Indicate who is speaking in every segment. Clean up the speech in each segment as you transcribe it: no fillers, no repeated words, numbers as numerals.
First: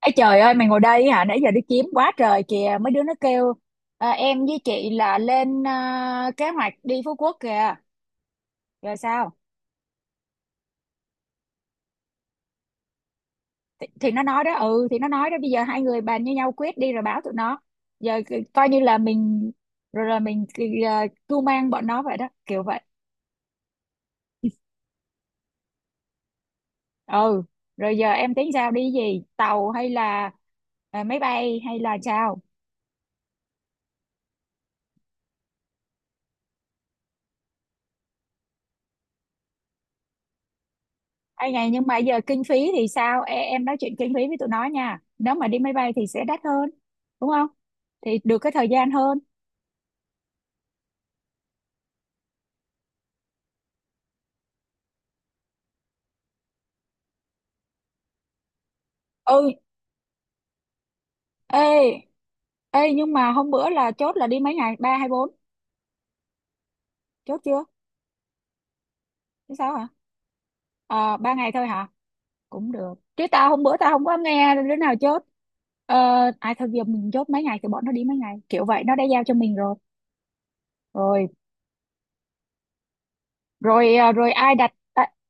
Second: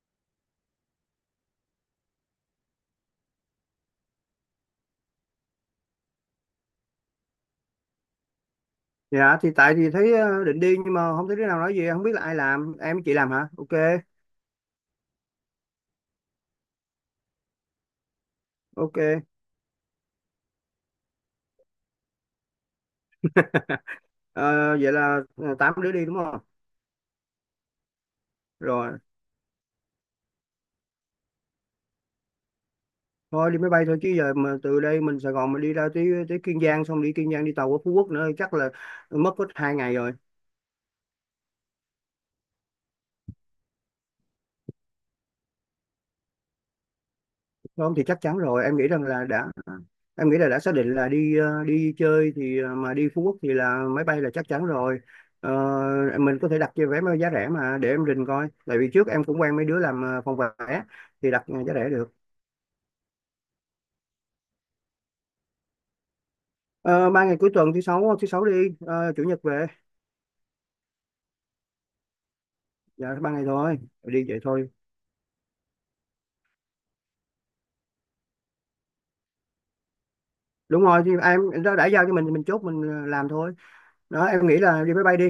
Speaker 1: Ê trời ơi, mày ngồi đây hả? Nãy giờ đi kiếm quá trời kìa, mấy đứa nó kêu em với chị là lên kế hoạch đi Phú Quốc kìa. Rồi sao?
Speaker 2: Dạ thì tại thì thấy định đi, nhưng mà không thấy đứa nào nói gì, không biết là ai làm. Em với chị làm hả?
Speaker 1: thì,
Speaker 2: Ok,
Speaker 1: thì nó nói đó. Ừ thì nó nói đó, bây giờ hai người bàn với nhau quyết đi rồi báo tụi nó. Giờ coi như là
Speaker 2: ok.
Speaker 1: mình, rồi là mình cưu mang bọn nó vậy đó, kiểu vậy.
Speaker 2: Ờ, vậy là tám đứa đi đúng không?
Speaker 1: Ừ. Rồi giờ em tính sao, đi
Speaker 2: Rồi,
Speaker 1: gì, tàu hay là máy bay hay là sao?
Speaker 2: thôi đi máy bay thôi, chứ giờ mà từ đây mình Sài Gòn mình đi ra tới tới Kiên Giang, xong đi Kiên Giang đi tàu qua Phú Quốc nữa chắc là mất hết 2 ngày rồi.
Speaker 1: Ê này, nhưng mà giờ kinh phí thì sao? Ê, em nói chuyện kinh phí với tụi nó nha. Nếu mà đi máy bay thì sẽ đắt hơn, đúng không?
Speaker 2: Không thì
Speaker 1: Thì
Speaker 2: chắc
Speaker 1: được
Speaker 2: chắn
Speaker 1: cái
Speaker 2: rồi,
Speaker 1: thời
Speaker 2: em nghĩ
Speaker 1: gian
Speaker 2: rằng
Speaker 1: hơn.
Speaker 2: là đã, em nghĩ là đã xác định là đi đi chơi thì mà đi Phú Quốc thì là máy bay là chắc chắn rồi. Ờ, mình có thể đặt cho vé máy giá rẻ mà, để em rình coi, tại vì trước em cũng
Speaker 1: Ừ,
Speaker 2: quen mấy đứa làm phòng vé, thì đặt giá rẻ
Speaker 1: ê,
Speaker 2: được.
Speaker 1: ê nhưng mà hôm bữa là chốt là đi mấy ngày? Ba hay bốn?
Speaker 2: Ờ, ba ngày
Speaker 1: Chốt
Speaker 2: cuối
Speaker 1: chưa?
Speaker 2: tuần, thứ sáu đi, chủ nhật
Speaker 1: Chứ
Speaker 2: về,
Speaker 1: sao hả? Ờ, ba ngày thôi hả? Cũng được.
Speaker 2: dạ
Speaker 1: Chứ
Speaker 2: 3 ngày
Speaker 1: tao hôm bữa
Speaker 2: thôi,
Speaker 1: tao không có
Speaker 2: đi vậy
Speaker 1: nghe
Speaker 2: thôi.
Speaker 1: đứa nào chốt. Ờ, ai thôi giờ mình chốt mấy ngày thì bọn nó đi mấy ngày. Kiểu vậy, nó đã giao cho mình rồi.
Speaker 2: Đúng rồi, thì
Speaker 1: Rồi,
Speaker 2: em, nó đã giao cho mình thì mình chốt mình làm thôi.
Speaker 1: rồi
Speaker 2: Đó,
Speaker 1: rồi
Speaker 2: em
Speaker 1: ai
Speaker 2: nghĩ
Speaker 1: đặt
Speaker 2: là đi máy bay đi,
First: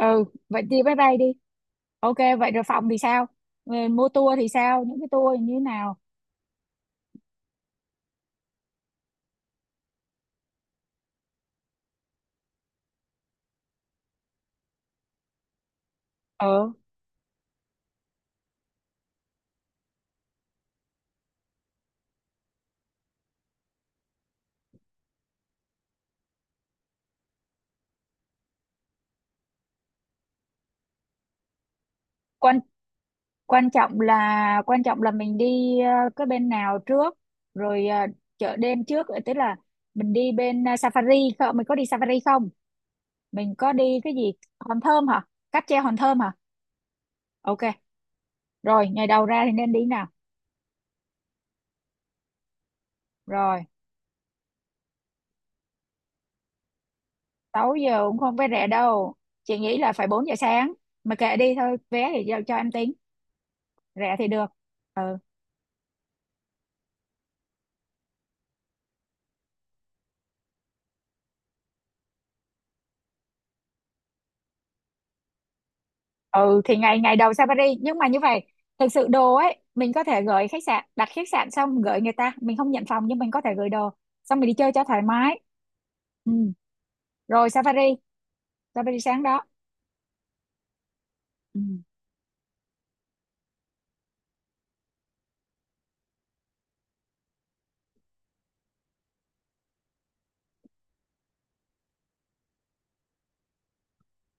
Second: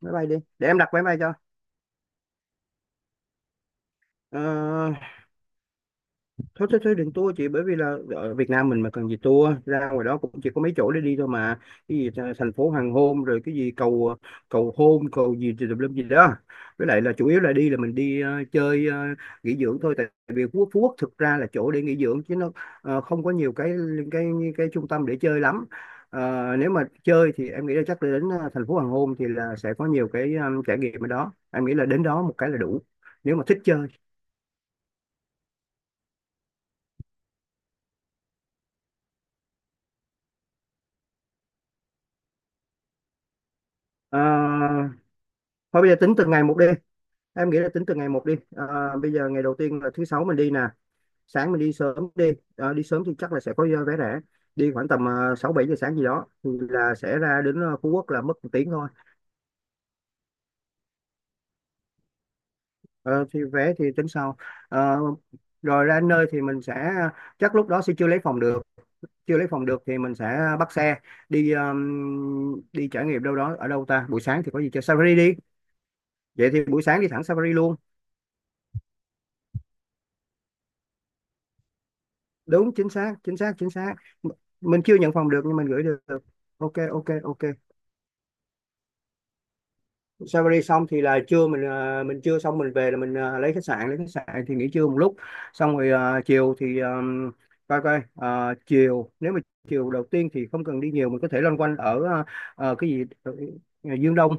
Speaker 2: máy bay đi
Speaker 1: vậy
Speaker 2: để em
Speaker 1: thì
Speaker 2: đặt
Speaker 1: bye
Speaker 2: vé máy bay
Speaker 1: bye đi.
Speaker 2: cho.
Speaker 1: Ok, vậy rồi phòng thì sao? Ờ, mua tour
Speaker 2: Ờ,
Speaker 1: thì sao, những cái tour như thế nào?
Speaker 2: thôi thôi thôi đừng tour chị, bởi vì là ở Việt Nam mình mà cần gì tour, ra ngoài đó cũng chỉ có mấy chỗ để đi thôi mà, cái gì thành phố hoàng hôn, rồi cái gì cầu cầu hôn cầu gì thì tùm lum gì đó.
Speaker 1: Ờ,
Speaker 2: Với lại là chủ yếu là đi là mình đi chơi nghỉ dưỡng thôi, tại vì Phú Quốc thực ra là chỗ để nghỉ dưỡng, chứ nó không có nhiều cái cái trung tâm để chơi lắm. Ờ, nếu mà chơi thì em nghĩ là chắc là đến thành phố hoàng hôn thì là sẽ có nhiều cái trải nghiệm ở đó, em nghĩ là đến đó một cái là
Speaker 1: quan
Speaker 2: đủ, nếu mà thích chơi.
Speaker 1: quan trọng là mình đi cái bên nào trước, rồi chợ đêm trước tức là mình đi bên safari không, mình có đi safari không, mình có đi cái
Speaker 2: Ờ,
Speaker 1: gì, hòn thơm hả? Cáp
Speaker 2: thôi
Speaker 1: treo
Speaker 2: bây giờ
Speaker 1: hòn
Speaker 2: tính
Speaker 1: thơm
Speaker 2: từng
Speaker 1: hả?
Speaker 2: ngày một đi, em nghĩ
Speaker 1: Ok.
Speaker 2: là tính từ ngày một đi. Ờ,
Speaker 1: Rồi ngày
Speaker 2: bây
Speaker 1: đầu
Speaker 2: giờ
Speaker 1: ra
Speaker 2: ngày
Speaker 1: thì
Speaker 2: đầu
Speaker 1: nên
Speaker 2: tiên
Speaker 1: đi
Speaker 2: là thứ
Speaker 1: nào?
Speaker 2: sáu mình đi nè, sáng mình đi sớm đi. Ờ, đi sớm thì chắc là sẽ
Speaker 1: Rồi,
Speaker 2: có vé rẻ, đi khoảng tầm sáu bảy giờ sáng gì đó, thì là sẽ ra đến
Speaker 1: 6
Speaker 2: Phú
Speaker 1: giờ
Speaker 2: Quốc
Speaker 1: cũng
Speaker 2: là mất
Speaker 1: không phải
Speaker 2: một
Speaker 1: rẻ
Speaker 2: tiếng thôi.
Speaker 1: đâu, chị nghĩ là phải 4 giờ sáng. Mà kệ đi, thôi vé thì giao cho em tính,
Speaker 2: Ờ, thì vé thì tính
Speaker 1: rẻ thì
Speaker 2: sau.
Speaker 1: được.
Speaker 2: Ờ,
Speaker 1: Ừ.
Speaker 2: rồi ra đến nơi thì mình sẽ, chắc lúc đó sẽ chưa lấy phòng được, chưa lấy phòng được thì mình sẽ bắt xe đi đi trải nghiệm đâu đó. Ở đâu ta, buổi sáng thì có gì chơi? Safari đi, vậy
Speaker 1: Ừ
Speaker 2: thì
Speaker 1: thì
Speaker 2: buổi
Speaker 1: ngày
Speaker 2: sáng đi
Speaker 1: ngày
Speaker 2: thẳng
Speaker 1: đầu sang
Speaker 2: Safari luôn.
Speaker 1: Paris nhưng mà như vậy. Thực sự đồ ấy mình có thể gửi khách sạn, đặt khách sạn xong gửi người ta, mình không
Speaker 2: Đúng,
Speaker 1: nhận
Speaker 2: chính
Speaker 1: phòng
Speaker 2: xác
Speaker 1: nhưng mình
Speaker 2: chính
Speaker 1: có thể
Speaker 2: xác
Speaker 1: gửi
Speaker 2: chính
Speaker 1: đồ,
Speaker 2: xác. M-
Speaker 1: xong mình đi chơi
Speaker 2: mình
Speaker 1: cho
Speaker 2: chưa
Speaker 1: thoải
Speaker 2: nhận phòng
Speaker 1: mái.
Speaker 2: được nhưng mình gửi được.
Speaker 1: Ừ.
Speaker 2: Ok, ok, ok.
Speaker 1: Rồi safari, safari sáng đó.
Speaker 2: Salary xong thì là trưa
Speaker 1: Ừ.
Speaker 2: mình mình trưa xong mình về là mình lấy khách sạn, thì nghỉ trưa một lúc, xong rồi chiều thì coi coi, chiều nếu mà chiều đầu tiên thì không cần đi nhiều, mình có thể loanh quanh ở cái gì Dương Đông,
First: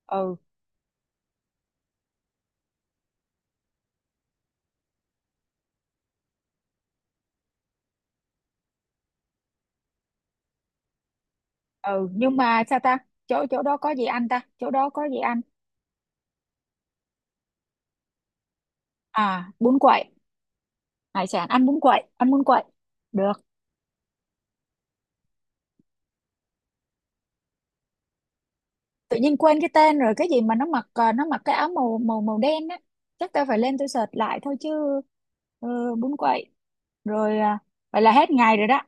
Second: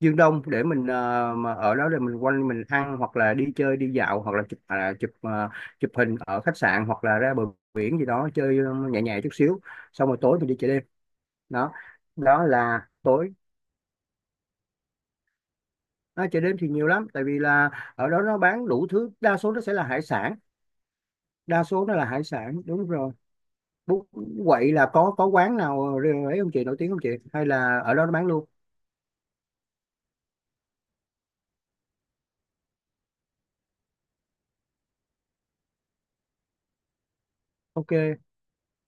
Speaker 1: Ừ.
Speaker 2: Để mình mà ở đó để mình quanh mình ăn hoặc là đi chơi đi dạo hoặc là chụp, chụp chụp hình ở khách sạn hoặc là ra bờ biển gì đó, chơi nhẹ nhẹ chút xíu, xong rồi tối mình đi chợ đêm đó.
Speaker 1: Ừ nhưng
Speaker 2: Đó
Speaker 1: mà sao
Speaker 2: là
Speaker 1: ta,
Speaker 2: tối.
Speaker 1: chỗ chỗ đó có gì ăn ta, chỗ đó có gì ăn?
Speaker 2: À, chợ đêm thì nhiều lắm, tại vì là ở đó nó bán đủ thứ,
Speaker 1: À
Speaker 2: đa số nó sẽ
Speaker 1: bún
Speaker 2: là
Speaker 1: quậy,
Speaker 2: hải sản,
Speaker 1: hải sản
Speaker 2: đa
Speaker 1: ăn bún
Speaker 2: số nó
Speaker 1: quậy,
Speaker 2: là hải
Speaker 1: ăn bún
Speaker 2: sản
Speaker 1: quậy
Speaker 2: đúng rồi.
Speaker 1: được.
Speaker 2: Bún quậy là có quán nào ấy không chị, nổi tiếng không chị, hay là ở đó nó bán luôn?
Speaker 1: Tự nhiên quên cái tên rồi, cái gì mà nó mặc nó mặc cái áo màu màu màu đen á. Chắc tao phải lên, tôi search lại thôi chứ. Ừ, bún quậy. Rồi vậy là
Speaker 2: Ok.
Speaker 1: hết ngày rồi đó.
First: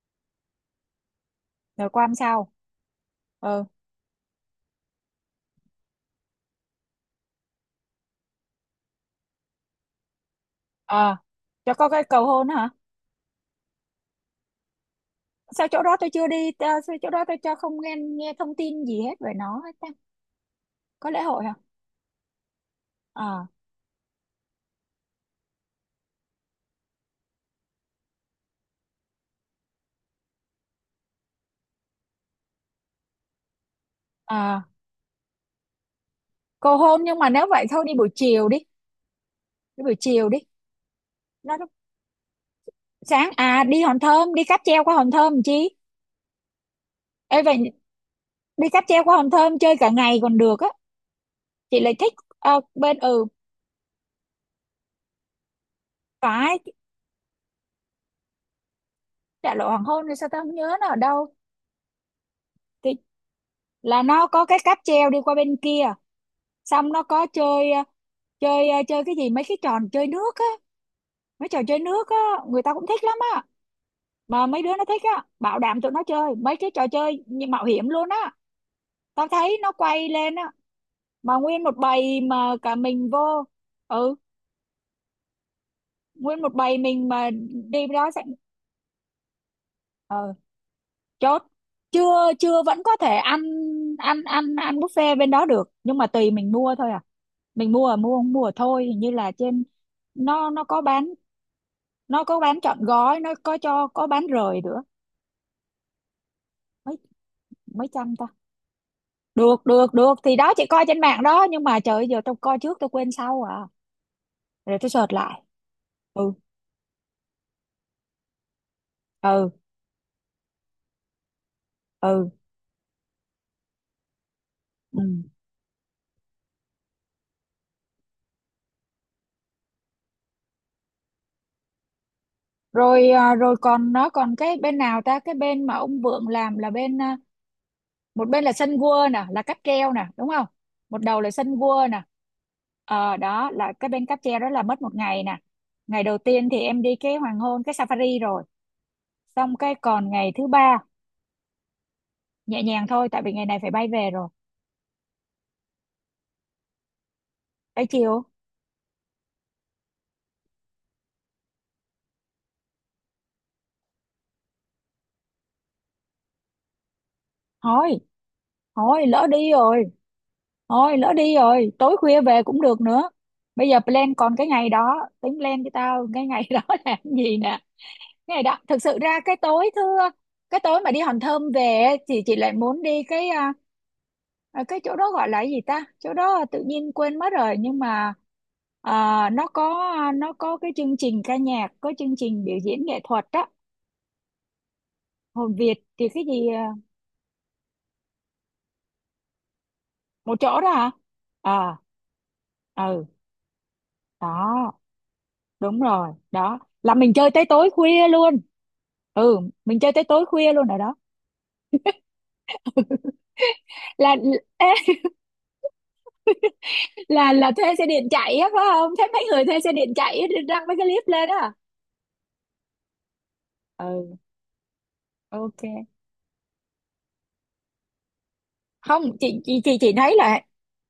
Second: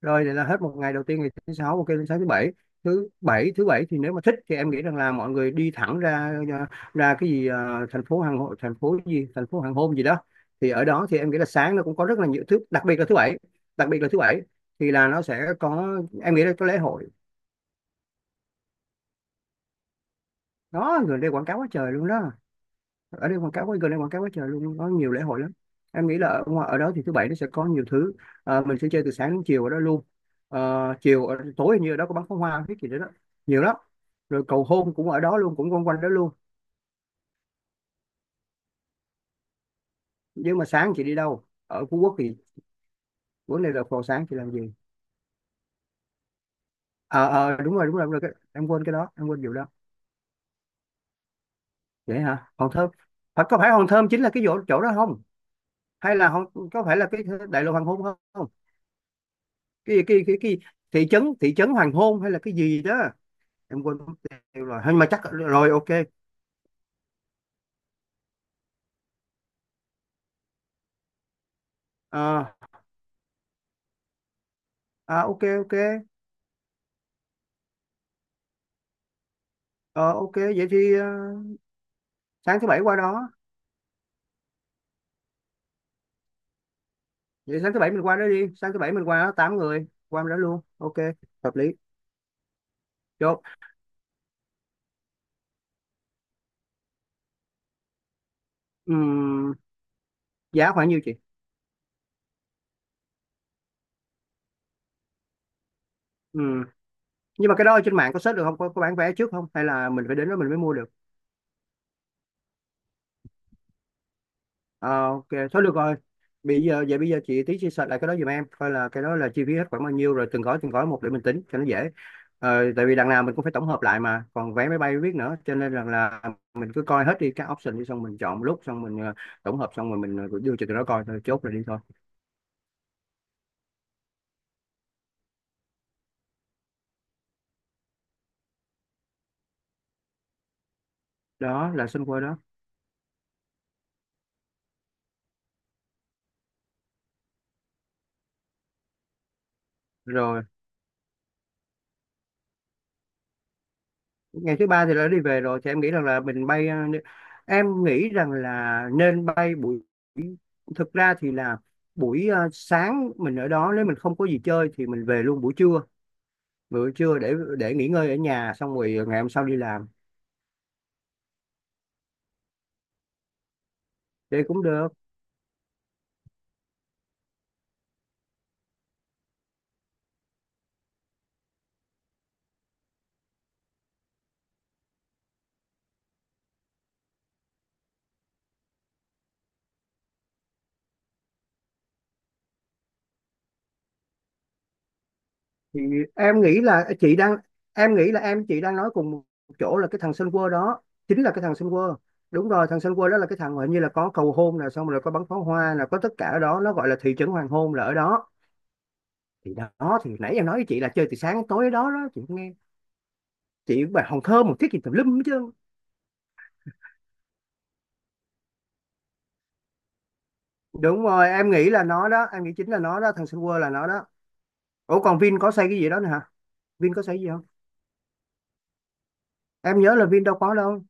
Speaker 2: Rồi vậy là hết một ngày đầu tiên, ngày thứ sáu,
Speaker 1: Rồi
Speaker 2: ok.
Speaker 1: qua
Speaker 2: Lên
Speaker 1: hôm
Speaker 2: sáng thứ
Speaker 1: sau.
Speaker 2: bảy, thứ bảy
Speaker 1: Ừ.
Speaker 2: thứ bảy thì nếu mà thích thì em nghĩ rằng là mọi người đi thẳng ra ra cái gì thành phố hàng hội, thành phố gì, thành phố hàng hôm gì đó. Thì ở đó
Speaker 1: À,
Speaker 2: thì em nghĩ là
Speaker 1: cho
Speaker 2: sáng nó
Speaker 1: có
Speaker 2: cũng
Speaker 1: cái
Speaker 2: có rất
Speaker 1: cầu
Speaker 2: là nhiều
Speaker 1: hôn
Speaker 2: thứ,
Speaker 1: hả?
Speaker 2: đặc biệt là thứ bảy. đặc biệt là thứ bảy thì là nó sẽ
Speaker 1: Sao chỗ
Speaker 2: có,
Speaker 1: đó tôi chưa
Speaker 2: em nghĩ
Speaker 1: đi
Speaker 2: là có lễ
Speaker 1: ta, sao
Speaker 2: hội
Speaker 1: chỗ đó tôi cho không nghe, nghe thông tin gì hết về nó hết ta.
Speaker 2: đó.
Speaker 1: Có
Speaker 2: Người
Speaker 1: lễ
Speaker 2: đây
Speaker 1: hội
Speaker 2: quảng
Speaker 1: hả?
Speaker 2: cáo quá trời luôn đó, ở đây
Speaker 1: À.
Speaker 2: quảng cáo quá gần đây quảng cáo quá trời luôn, có nhiều lễ hội lắm. Em nghĩ là ở đó thì thứ bảy nó sẽ có nhiều thứ. Ờ, mình sẽ chơi từ sáng đến chiều ở đó luôn. Ờ, chiều tối hình như ở đó có bắn pháo hoa cái gì đó, đó nhiều lắm. Rồi cầu
Speaker 1: À,
Speaker 2: hôn cũng ở đó luôn, cũng quanh quanh đó luôn.
Speaker 1: cầu hôn nhưng mà nếu vậy thôi đi buổi chiều đi, đi buổi chiều đi.
Speaker 2: Nhưng mà sáng chị đi đâu
Speaker 1: Nó
Speaker 2: ở Phú Quốc thì,
Speaker 1: sáng
Speaker 2: vấn
Speaker 1: à,
Speaker 2: đề
Speaker 1: đi
Speaker 2: là
Speaker 1: Hòn
Speaker 2: vào sáng
Speaker 1: Thơm,
Speaker 2: chị
Speaker 1: đi
Speaker 2: làm
Speaker 1: cáp
Speaker 2: gì?
Speaker 1: treo qua Hòn Thơm làm chi.
Speaker 2: Ờ
Speaker 1: Ê
Speaker 2: ờ
Speaker 1: vậy,
Speaker 2: đúng rồi đúng rồi, đúng rồi. Cái, em
Speaker 1: đi cáp
Speaker 2: quên cái
Speaker 1: treo
Speaker 2: đó,
Speaker 1: qua
Speaker 2: em
Speaker 1: Hòn
Speaker 2: quên vụ
Speaker 1: Thơm
Speaker 2: đó.
Speaker 1: chơi cả ngày còn được á, chị lại thích.
Speaker 2: Vậy hả
Speaker 1: Ờ,
Speaker 2: Hòn Thơm,
Speaker 1: bên ừ.
Speaker 2: phải có phải Hòn Thơm chính là cái chỗ chỗ đó không, hay là Hòn,
Speaker 1: Phải.
Speaker 2: có phải là cái đại lộ hoàng hôn không?
Speaker 1: Đại lộ hoàng
Speaker 2: cái
Speaker 1: hôn thì
Speaker 2: cái
Speaker 1: sao,
Speaker 2: cái,
Speaker 1: tao không
Speaker 2: cái
Speaker 1: nhớ nó ở
Speaker 2: thị trấn
Speaker 1: đâu.
Speaker 2: thị trấn hoàng hôn hay là cái gì
Speaker 1: Thì
Speaker 2: đó, em quên
Speaker 1: là
Speaker 2: mất
Speaker 1: nó có cái
Speaker 2: tiêu
Speaker 1: cáp
Speaker 2: rồi, nhưng mà
Speaker 1: treo đi
Speaker 2: chắc
Speaker 1: qua bên
Speaker 2: rồi
Speaker 1: kia,
Speaker 2: ok.
Speaker 1: xong nó có chơi chơi chơi cái gì, mấy cái tròn, chơi nước á, mấy trò chơi nước á.
Speaker 2: Ờ,
Speaker 1: Người ta cũng thích lắm á. Mà mấy đứa nó thích
Speaker 2: à,
Speaker 1: á,
Speaker 2: ok,
Speaker 1: bảo
Speaker 2: ok.
Speaker 1: đảm tụi nó chơi mấy cái trò chơi như mạo hiểm luôn á, tao thấy nó quay
Speaker 2: Ờ, ok,
Speaker 1: lên á.
Speaker 2: vậy thì
Speaker 1: Mà nguyên một bầy mà
Speaker 2: sáng thứ
Speaker 1: cả
Speaker 2: bảy qua
Speaker 1: mình
Speaker 2: đó,
Speaker 1: vô. Ừ, nguyên một bầy mình mà.
Speaker 2: vậy sáng thứ
Speaker 1: Đi
Speaker 2: bảy mình
Speaker 1: đó
Speaker 2: qua
Speaker 1: sẽ.
Speaker 2: đó đi, sáng thứ bảy mình qua đó, tám người qua
Speaker 1: Ừ,
Speaker 2: đó luôn, ok.
Speaker 1: chốt.
Speaker 2: Hợp lý.
Speaker 1: Chưa chưa, vẫn có thể ăn,
Speaker 2: Chốt.
Speaker 1: ăn ăn buffet bên đó được, nhưng mà tùy mình mua thôi à. Mình mua, mua không mua thôi, hình như là
Speaker 2: Ừm,
Speaker 1: trên, nó
Speaker 2: giá
Speaker 1: có
Speaker 2: khoảng nhiêu
Speaker 1: bán.
Speaker 2: chị?
Speaker 1: Nó có bán trọn gói, nó có cho có bán rời nữa.
Speaker 2: Ừm,
Speaker 1: mấy
Speaker 2: nhưng mà cái đó ở
Speaker 1: mấy
Speaker 2: trên mạng
Speaker 1: trăm
Speaker 2: có
Speaker 1: ta?
Speaker 2: search được không, có bán vé trước không, hay
Speaker 1: Được
Speaker 2: là
Speaker 1: được
Speaker 2: mình
Speaker 1: được,
Speaker 2: phải đến đó
Speaker 1: thì
Speaker 2: mình
Speaker 1: đó
Speaker 2: mới
Speaker 1: chị
Speaker 2: mua
Speaker 1: coi
Speaker 2: được?
Speaker 1: trên mạng đó, nhưng mà trời ơi, giờ tôi coi trước tôi quên sau à, rồi tôi
Speaker 2: Ờ,
Speaker 1: search
Speaker 2: ok,
Speaker 1: lại.
Speaker 2: thôi được rồi.
Speaker 1: Ừ.
Speaker 2: Bây giờ vậy bây giờ chị tí chia sẻ lại cái đó giùm em coi, là cái đó là chi
Speaker 1: Ừ.
Speaker 2: phí hết khoảng bao nhiêu, rồi từng gói một để mình tính cho nó dễ.
Speaker 1: Ừ.
Speaker 2: Ờ, tại vì đằng nào mình cũng phải tổng hợp lại mà còn vé máy bay
Speaker 1: Ừ.
Speaker 2: biết nữa, cho nên là mình cứ coi hết đi các option đi, xong mình chọn một lúc, xong mình tổng hợp xong rồi mình đưa cho tụi nó coi thôi, chốt rồi đi thôi.
Speaker 1: Rồi rồi còn nó còn cái bên nào ta, cái bên mà ông Vượng làm là bên một bên là sân gua nè, là cáp treo nè, đúng không? Một đầu là sân
Speaker 2: Đó
Speaker 1: gua
Speaker 2: là
Speaker 1: nè.
Speaker 2: xung quanh đó.
Speaker 1: Ờ, đó là cái bên cáp treo, đó là mất một ngày nè. Ngày đầu tiên thì em đi cái hoàng hôn, cái safari rồi, xong cái còn ngày
Speaker 2: Rồi
Speaker 1: thứ ba nhẹ nhàng thôi tại vì ngày này phải bay về rồi.
Speaker 2: ngày thứ ba thì đã đi về rồi thì em nghĩ rằng là mình bay em
Speaker 1: Tới
Speaker 2: nghĩ
Speaker 1: chiều.
Speaker 2: rằng là nên bay buổi, thực ra thì là buổi sáng mình ở đó, nếu mình không có gì chơi thì mình về luôn buổi trưa, buổi trưa để nghỉ
Speaker 1: Thôi,
Speaker 2: ngơi ở nhà, xong rồi
Speaker 1: thôi
Speaker 2: ngày
Speaker 1: lỡ
Speaker 2: hôm sau
Speaker 1: đi
Speaker 2: đi
Speaker 1: rồi,
Speaker 2: làm.
Speaker 1: thôi lỡ đi rồi tối khuya về cũng được nữa. Bây giờ plan, còn
Speaker 2: Đây
Speaker 1: cái
Speaker 2: cũng
Speaker 1: ngày
Speaker 2: được.
Speaker 1: đó tính plan cho tao cái ngày đó là cái gì nè. Này đó thực sự ra cái tối thưa, cái tối mà đi Hòn Thơm về ấy, thì chị lại muốn đi cái cái chỗ đó gọi là cái gì ta, chỗ đó tự nhiên quên mất rồi nhưng mà nó có, nó có cái chương trình ca nhạc, có chương trình biểu diễn nghệ thuật á. Hồn Việt
Speaker 2: Thì
Speaker 1: thì cái
Speaker 2: em
Speaker 1: gì
Speaker 2: nghĩ là chị đang, em nghĩ là em chị đang nói cùng một chỗ là cái thằng Sun
Speaker 1: một
Speaker 2: World
Speaker 1: chỗ đó
Speaker 2: đó,
Speaker 1: hả?
Speaker 2: chính là cái thằng Sun
Speaker 1: À.
Speaker 2: World. Đúng rồi, thằng Sun
Speaker 1: Ừ.
Speaker 2: World đó là cái thằng mà hình như là có cầu hôn là
Speaker 1: Đó.
Speaker 2: xong rồi có bắn pháo hoa,
Speaker 1: Đúng
Speaker 2: là có
Speaker 1: rồi,
Speaker 2: tất cả ở
Speaker 1: đó
Speaker 2: đó, nó gọi
Speaker 1: là
Speaker 2: là
Speaker 1: mình
Speaker 2: thị trấn
Speaker 1: chơi tới
Speaker 2: hoàng
Speaker 1: tối
Speaker 2: hôn là ở
Speaker 1: khuya
Speaker 2: đó.
Speaker 1: luôn. Ừ,
Speaker 2: Thì
Speaker 1: mình chơi
Speaker 2: đó
Speaker 1: tới
Speaker 2: thì
Speaker 1: tối
Speaker 2: nãy em
Speaker 1: khuya
Speaker 2: nói với
Speaker 1: luôn ở
Speaker 2: chị là
Speaker 1: đó.
Speaker 2: chơi từ sáng đến tối đó, đó chị nghe, chị bài
Speaker 1: Là
Speaker 2: hòn thơm một thiết gì tùm lum hết trơn.
Speaker 1: là thuê xe điện chạy á phải không, thế mấy người thuê xe điện chạy á, đăng mấy cái
Speaker 2: Đúng
Speaker 1: clip lên
Speaker 2: rồi em
Speaker 1: á.
Speaker 2: nghĩ là nó đó, em nghĩ chính là nó đó, thằng Sun World là nó đó.
Speaker 1: Ừ.
Speaker 2: Ủa còn Vin có
Speaker 1: Ok.
Speaker 2: xây cái gì đó nữa hả? Vin có xây gì không?
Speaker 1: Không, chị chị chị
Speaker 2: Em
Speaker 1: chị
Speaker 2: nhớ là
Speaker 1: thấy
Speaker 2: Vin đâu
Speaker 1: là.
Speaker 2: có đâu,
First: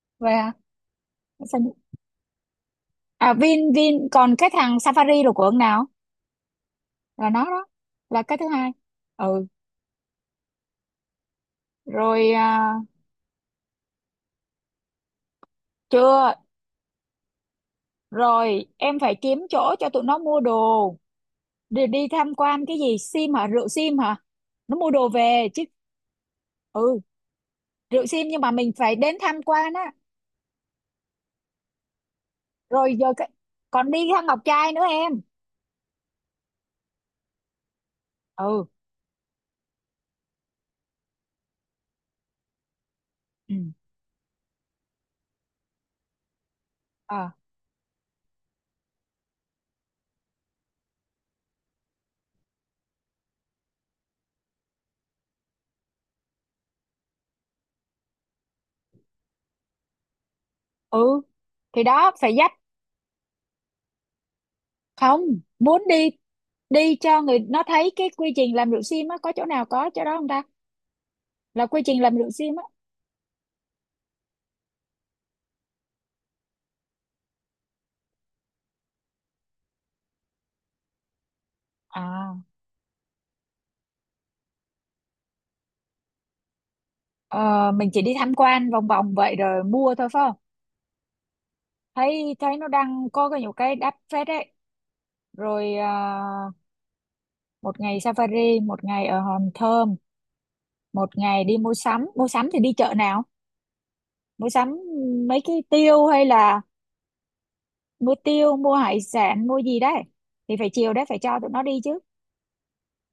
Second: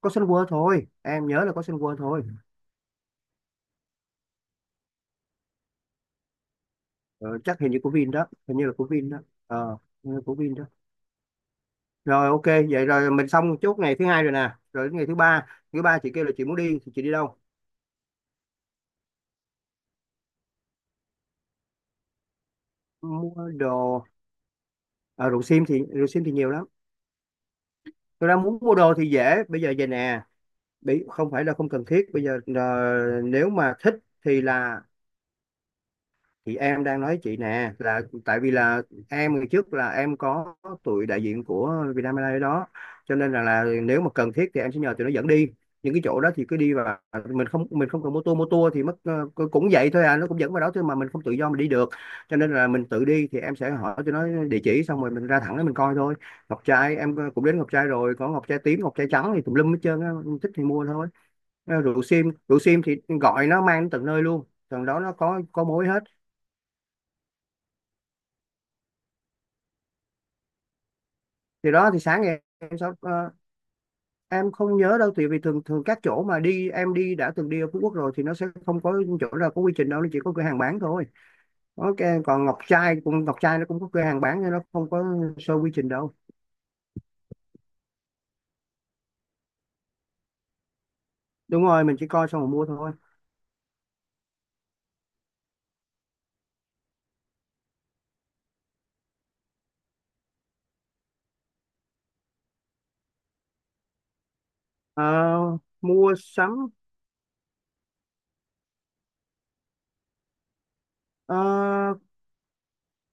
Speaker 2: có Sun
Speaker 1: Về
Speaker 2: World thôi, em nhớ là
Speaker 1: sao
Speaker 2: có
Speaker 1: nhỉ?
Speaker 2: Sun World thôi.
Speaker 1: À, Vin, Vin còn cái thằng Safari rồi, của ông nào, là
Speaker 2: Ờ,
Speaker 1: nó
Speaker 2: chắc
Speaker 1: đó,
Speaker 2: hình như của Vin
Speaker 1: là
Speaker 2: đó,
Speaker 1: cái thứ
Speaker 2: hình như
Speaker 1: hai.
Speaker 2: là của Vin đó.
Speaker 1: Ừ.
Speaker 2: Ờ, hình như của Vin đó. Rồi
Speaker 1: Rồi
Speaker 2: ok vậy rồi mình xong chốt ngày thứ hai rồi nè, rồi đến ngày thứ ba. Thứ ba chị kêu là
Speaker 1: chưa,
Speaker 2: chị muốn đi thì chị đi đâu?
Speaker 1: rồi em phải kiếm chỗ cho tụi nó mua đồ, đi, đi tham quan cái gì sim hả,
Speaker 2: Mua
Speaker 1: rượu sim
Speaker 2: đồ.
Speaker 1: hả, nó mua đồ
Speaker 2: À,
Speaker 1: về chứ.
Speaker 2: rượu sim thì nhiều lắm.
Speaker 1: Ừ. Rượu sim
Speaker 2: Tôi
Speaker 1: nhưng
Speaker 2: đang
Speaker 1: mà
Speaker 2: muốn
Speaker 1: mình
Speaker 2: mua đồ
Speaker 1: phải
Speaker 2: thì
Speaker 1: đến tham
Speaker 2: dễ, bây
Speaker 1: quan
Speaker 2: giờ về
Speaker 1: á.
Speaker 2: nè, bị không phải là không cần thiết bây giờ
Speaker 1: Rồi giờ
Speaker 2: là,
Speaker 1: cái...
Speaker 2: nếu mà
Speaker 1: còn
Speaker 2: thích
Speaker 1: đi ra Ngọc
Speaker 2: thì
Speaker 1: Trai
Speaker 2: là,
Speaker 1: nữa em.
Speaker 2: chị em đang nói chị nè, là tại vì
Speaker 1: Ừ.
Speaker 2: là em ngày trước là em có tụi đại diện của Vietnam Airlines đó, cho nên là,
Speaker 1: Ừ.
Speaker 2: là nếu mà cần thiết thì em sẽ nhờ tụi nó dẫn đi những cái chỗ đó thì cứ đi, và
Speaker 1: À,
Speaker 2: mình không cần, mô tô thì mất cũng vậy thôi à, nó cũng dẫn vào đó thôi mà mình không tự do mình đi được, cho nên là mình tự đi thì em sẽ hỏi tụi nó địa chỉ, xong rồi mình ra thẳng đó mình coi thôi. Ngọc trai em cũng đến ngọc trai rồi, có ngọc trai tím ngọc trai trắng thì tùm lum hết trơn á, thích thì mua thôi.
Speaker 1: ừ.
Speaker 2: Ờ,
Speaker 1: Thì đó phải dắt,
Speaker 2: rượu sim thì gọi nó mang đến tận nơi luôn, tận đó nó
Speaker 1: không
Speaker 2: có
Speaker 1: muốn
Speaker 2: mối hết.
Speaker 1: đi, đi cho người nó thấy cái quy trình làm rượu sim á, có chỗ nào có chỗ đó không ta, là
Speaker 2: Thì
Speaker 1: quy
Speaker 2: đó thì
Speaker 1: trình làm
Speaker 2: sáng
Speaker 1: rượu
Speaker 2: ngày
Speaker 1: sim á.
Speaker 2: em sau, em không nhớ đâu, tại vì thường thường các chỗ mà đi em đi đã từng đi ở Phú Quốc rồi thì nó sẽ không có chỗ nào có quy trình đâu, nó chỉ có cửa hàng bán thôi. Ok.
Speaker 1: À.
Speaker 2: Còn Ngọc Trai nó cũng có cửa hàng bán nhưng nó không có show quy trình đâu.
Speaker 1: Ờ, mình chỉ đi tham quan vòng vòng vậy rồi mua thôi phải không?
Speaker 2: Đúng rồi, mình chỉ coi
Speaker 1: Thấy,
Speaker 2: xong rồi
Speaker 1: thấy
Speaker 2: mua
Speaker 1: nó
Speaker 2: thôi.
Speaker 1: đang có cái nhiều cái đắt phết đấy. Rồi một ngày safari, một ngày ở Hòn Thơm, một ngày đi mua sắm, mua sắm thì đi chợ nào? Mua sắm
Speaker 2: Ờ,
Speaker 1: mấy cái tiêu
Speaker 2: mua
Speaker 1: hay là
Speaker 2: sắm.
Speaker 1: mua tiêu, mua hải sản, mua gì đấy thì phải chiều đấy phải
Speaker 2: Ờ,
Speaker 1: cho tụi nó đi chứ.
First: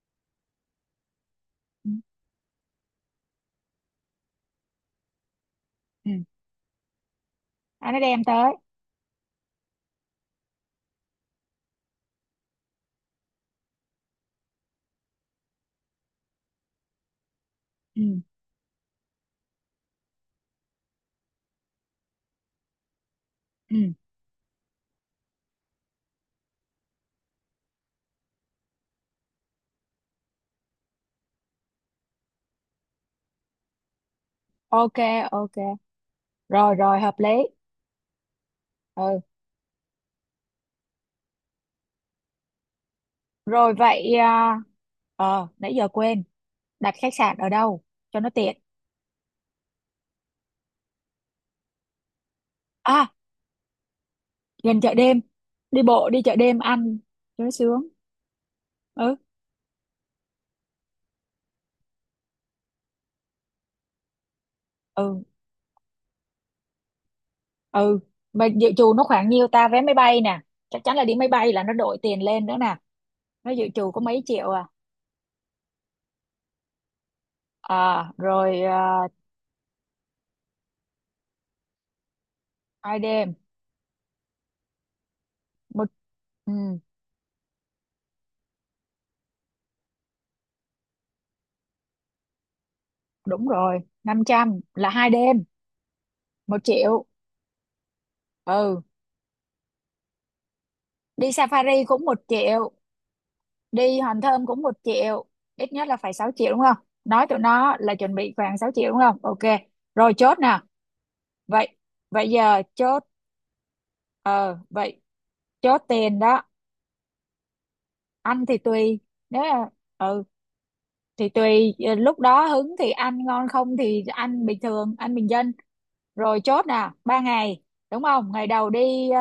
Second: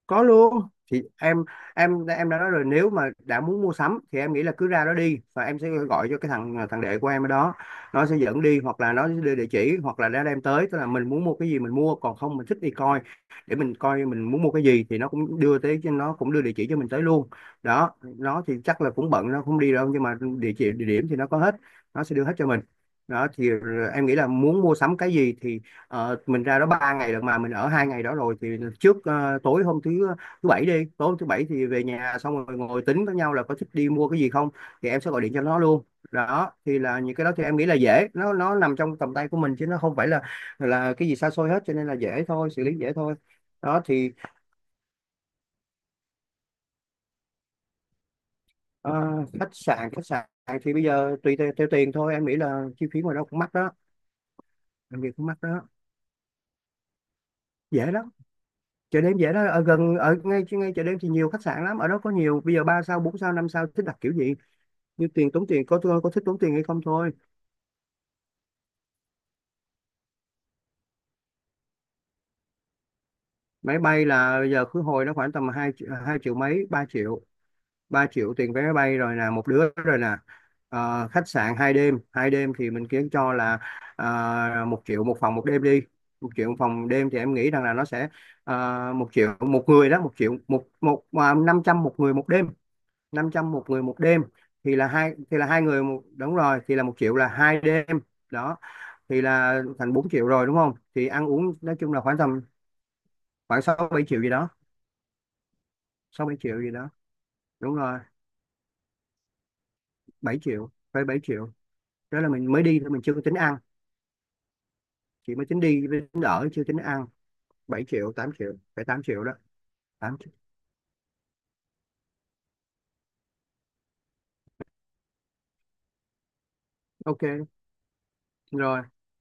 Speaker 2: có luôn. Thì em
Speaker 1: Ừ.
Speaker 2: em em đã nói rồi, nếu mà đã muốn mua sắm thì em nghĩ là cứ ra đó đi, và em sẽ gọi
Speaker 1: Ừ.
Speaker 2: cho cái thằng thằng đệ của em ở đó.
Speaker 1: À, nó
Speaker 2: Nó sẽ
Speaker 1: đem
Speaker 2: dẫn
Speaker 1: tới.
Speaker 2: đi, hoặc là nó sẽ đưa địa chỉ, hoặc là nó đem tới, tức là mình muốn mua cái gì mình mua, còn không mình thích đi coi, để mình coi mình muốn mua cái gì thì nó cũng đưa tới, nó cũng đưa địa chỉ cho mình tới luôn. Đó,
Speaker 1: Ừ.
Speaker 2: nó thì chắc là cũng bận, nó không đi đâu nhưng mà địa chỉ, địa điểm thì nó có hết. Nó sẽ đưa hết cho mình. Đó thì
Speaker 1: Ừ.
Speaker 2: em nghĩ là muốn mua sắm cái gì thì mình ra đó 3 ngày được mà mình ở 2 ngày đó rồi thì tối hôm thứ bảy đi, tối hôm thứ bảy thì về nhà xong rồi ngồi tính với nhau là có thích đi mua cái gì không, thì
Speaker 1: Ok.
Speaker 2: em sẽ gọi điện cho
Speaker 1: Ok.
Speaker 2: nó luôn. Đó
Speaker 1: Rồi,
Speaker 2: thì là
Speaker 1: rồi hợp
Speaker 2: những cái đó thì
Speaker 1: lý.
Speaker 2: em nghĩ là dễ, nó nằm trong tầm
Speaker 1: Ừ.
Speaker 2: tay của mình chứ nó không phải là cái gì xa xôi hết, cho nên là dễ thôi, xử lý dễ thôi.
Speaker 1: Rồi
Speaker 2: Đó thì
Speaker 1: vậy ờ nãy giờ quên, đặt khách sạn ở đâu cho nó tiện?
Speaker 2: ờ, khách sạn thì bây giờ tùy theo tiền thôi, em nghĩ là chi phí
Speaker 1: À,
Speaker 2: ngoài đó cũng mắc đó,
Speaker 1: gần chợ
Speaker 2: làm việc
Speaker 1: đêm,
Speaker 2: cũng mắc đó.
Speaker 1: đi bộ đi chợ đêm ăn cho nó sướng.
Speaker 2: Dễ lắm, chợ
Speaker 1: Ừ.
Speaker 2: đêm dễ đó, ở gần, ở ngay ngay chợ đêm thì nhiều khách sạn lắm, ở đó có nhiều, bây giờ ba sao bốn sao năm sao thích đặt kiểu gì. Như
Speaker 1: Ừ.
Speaker 2: tiền, tốn tiền, có thích tốn tiền hay không thôi.
Speaker 1: Ừ. Mà dự trù nó khoảng nhiêu ta, vé máy bay nè, chắc chắn là đi máy bay là nó đội tiền lên nữa nè, nó dự
Speaker 2: Máy
Speaker 1: trù có
Speaker 2: bay
Speaker 1: mấy
Speaker 2: là
Speaker 1: triệu
Speaker 2: bây giờ
Speaker 1: à?
Speaker 2: khứ hồi nó khoảng tầm hai hai triệu mấy, 3 triệu. Ba
Speaker 1: À
Speaker 2: triệu tiền
Speaker 1: rồi
Speaker 2: vé máy bay rồi nè, một đứa rồi nè. Khách sạn 2 đêm, 2 đêm thì mình kiến
Speaker 1: ID
Speaker 2: cho là à, 1 triệu một phòng 1 đêm đi.
Speaker 1: một.
Speaker 2: Một triệu
Speaker 1: Ừ,
Speaker 2: một phòng đêm thì em nghĩ rằng là nó sẽ à, 1 triệu một người đó, 1 triệu một một à, 500 một người 1 đêm. năm
Speaker 1: đúng
Speaker 2: trăm một
Speaker 1: rồi,
Speaker 2: người một đêm
Speaker 1: 500
Speaker 2: thì là
Speaker 1: là hai
Speaker 2: hai, thì
Speaker 1: đêm.
Speaker 2: là hai người một, đúng rồi,
Speaker 1: một
Speaker 2: thì là một
Speaker 1: triệu
Speaker 2: triệu là 2 đêm. Đó
Speaker 1: Ừ,
Speaker 2: thì là thành 4 triệu rồi đúng không, thì ăn
Speaker 1: đi
Speaker 2: uống nói
Speaker 1: safari
Speaker 2: chung là
Speaker 1: cũng
Speaker 2: khoảng
Speaker 1: một
Speaker 2: tầm
Speaker 1: triệu
Speaker 2: khoảng sáu
Speaker 1: đi
Speaker 2: bảy
Speaker 1: hòn
Speaker 2: triệu gì
Speaker 1: thơm
Speaker 2: đó.
Speaker 1: cũng 1.000.000, ít nhất là phải
Speaker 2: Sáu
Speaker 1: sáu
Speaker 2: bảy
Speaker 1: triệu đúng
Speaker 2: triệu gì
Speaker 1: không.
Speaker 2: đó.
Speaker 1: Nói tụi
Speaker 2: Đúng
Speaker 1: nó là
Speaker 2: rồi,
Speaker 1: chuẩn bị khoảng 6.000.000 đúng không, ok. Rồi chốt
Speaker 2: bảy
Speaker 1: nè.
Speaker 2: triệu phải 7 triệu.
Speaker 1: Vậy,
Speaker 2: Đó là
Speaker 1: vậy
Speaker 2: mình
Speaker 1: giờ
Speaker 2: mới đi thôi, mình
Speaker 1: chốt.
Speaker 2: chưa có tính ăn,
Speaker 1: Ờ vậy,
Speaker 2: chỉ mới tính
Speaker 1: chốt
Speaker 2: đi với
Speaker 1: tiền
Speaker 2: tính
Speaker 1: đó.
Speaker 2: ở chưa tính ăn. 7 triệu, tám
Speaker 1: Ăn
Speaker 2: triệu
Speaker 1: thì
Speaker 2: phải
Speaker 1: tùy,
Speaker 2: 8 triệu đó.
Speaker 1: nếu là,
Speaker 2: tám
Speaker 1: ừ,
Speaker 2: triệu.
Speaker 1: thì tùy lúc đó hứng thì ăn ngon, không thì ăn bình thường, ăn bình dân. Rồi chốt nè, ba
Speaker 2: Ok
Speaker 1: ngày đúng không, ngày đầu
Speaker 2: rồi.
Speaker 1: đi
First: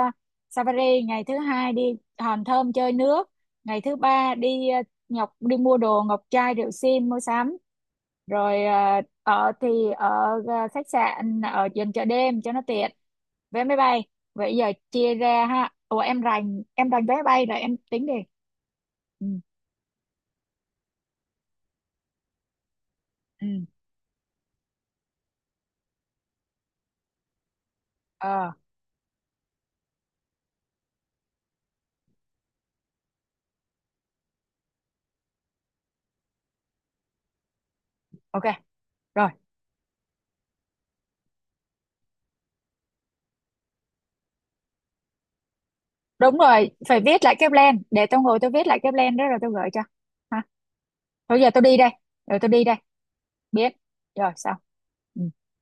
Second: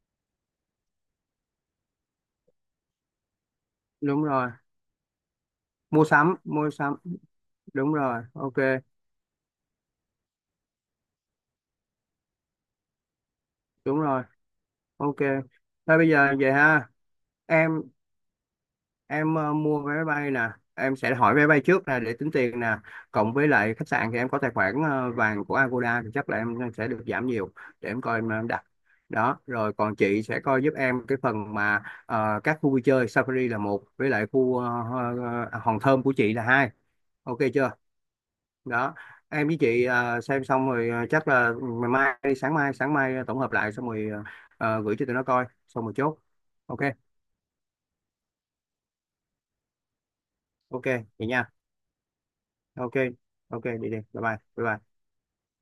Speaker 1: safari, ngày thứ hai đi Hòn Thơm chơi nước, ngày thứ
Speaker 2: Đúng
Speaker 1: ba
Speaker 2: rồi,
Speaker 1: đi Ngọc, đi mua đồ,
Speaker 2: mua
Speaker 1: ngọc
Speaker 2: sắm,
Speaker 1: trai,
Speaker 2: mua
Speaker 1: rượu
Speaker 2: sắm.
Speaker 1: sim, mua sắm.
Speaker 2: Đúng rồi, ok.
Speaker 1: Rồi ở thì ở khách sạn ở gần chợ đêm cho nó tiện, vé máy
Speaker 2: Đúng
Speaker 1: bay.
Speaker 2: rồi.
Speaker 1: Vậy giờ chia
Speaker 2: Ok.
Speaker 1: ra ha,
Speaker 2: Thôi
Speaker 1: ủa
Speaker 2: bây
Speaker 1: em
Speaker 2: giờ vậy
Speaker 1: rành, em
Speaker 2: ha.
Speaker 1: rành vé máy bay rồi em
Speaker 2: em
Speaker 1: tính đi. Ừ.
Speaker 2: em mua vé bay nè, em sẽ hỏi vé bay trước nè để tính tiền nè, cộng
Speaker 1: Ừ.
Speaker 2: với lại khách sạn thì em có tài khoản vàng của Agoda thì chắc là em sẽ được giảm nhiều. Để em coi em
Speaker 1: Ờ.
Speaker 2: đặt. Đó rồi còn chị sẽ coi giúp em cái phần mà các khu vui chơi Safari là một, với lại khu Hòn Thơm của chị là hai. Ok chưa.
Speaker 1: Ok.
Speaker 2: Đó.
Speaker 1: Rồi.
Speaker 2: Em với chị xem xong rồi chắc là ngày mai đi, sáng mai, sáng mai tổng hợp lại xong rồi gửi cho tụi nó coi xong rồi chốt.
Speaker 1: Đúng rồi,
Speaker 2: Ok.
Speaker 1: phải viết lại cái plan, để tôi ngồi tôi viết lại cái plan đó rồi tôi gửi cho. Ha.
Speaker 2: Ok, vậy
Speaker 1: Thôi giờ
Speaker 2: nha.
Speaker 1: tôi đi đây, rồi tôi đi đây.
Speaker 2: Ok. Ok,
Speaker 1: Biết.
Speaker 2: đi đi, bye
Speaker 1: Rồi
Speaker 2: bye
Speaker 1: sao.
Speaker 2: bye bye.
Speaker 1: Ừ.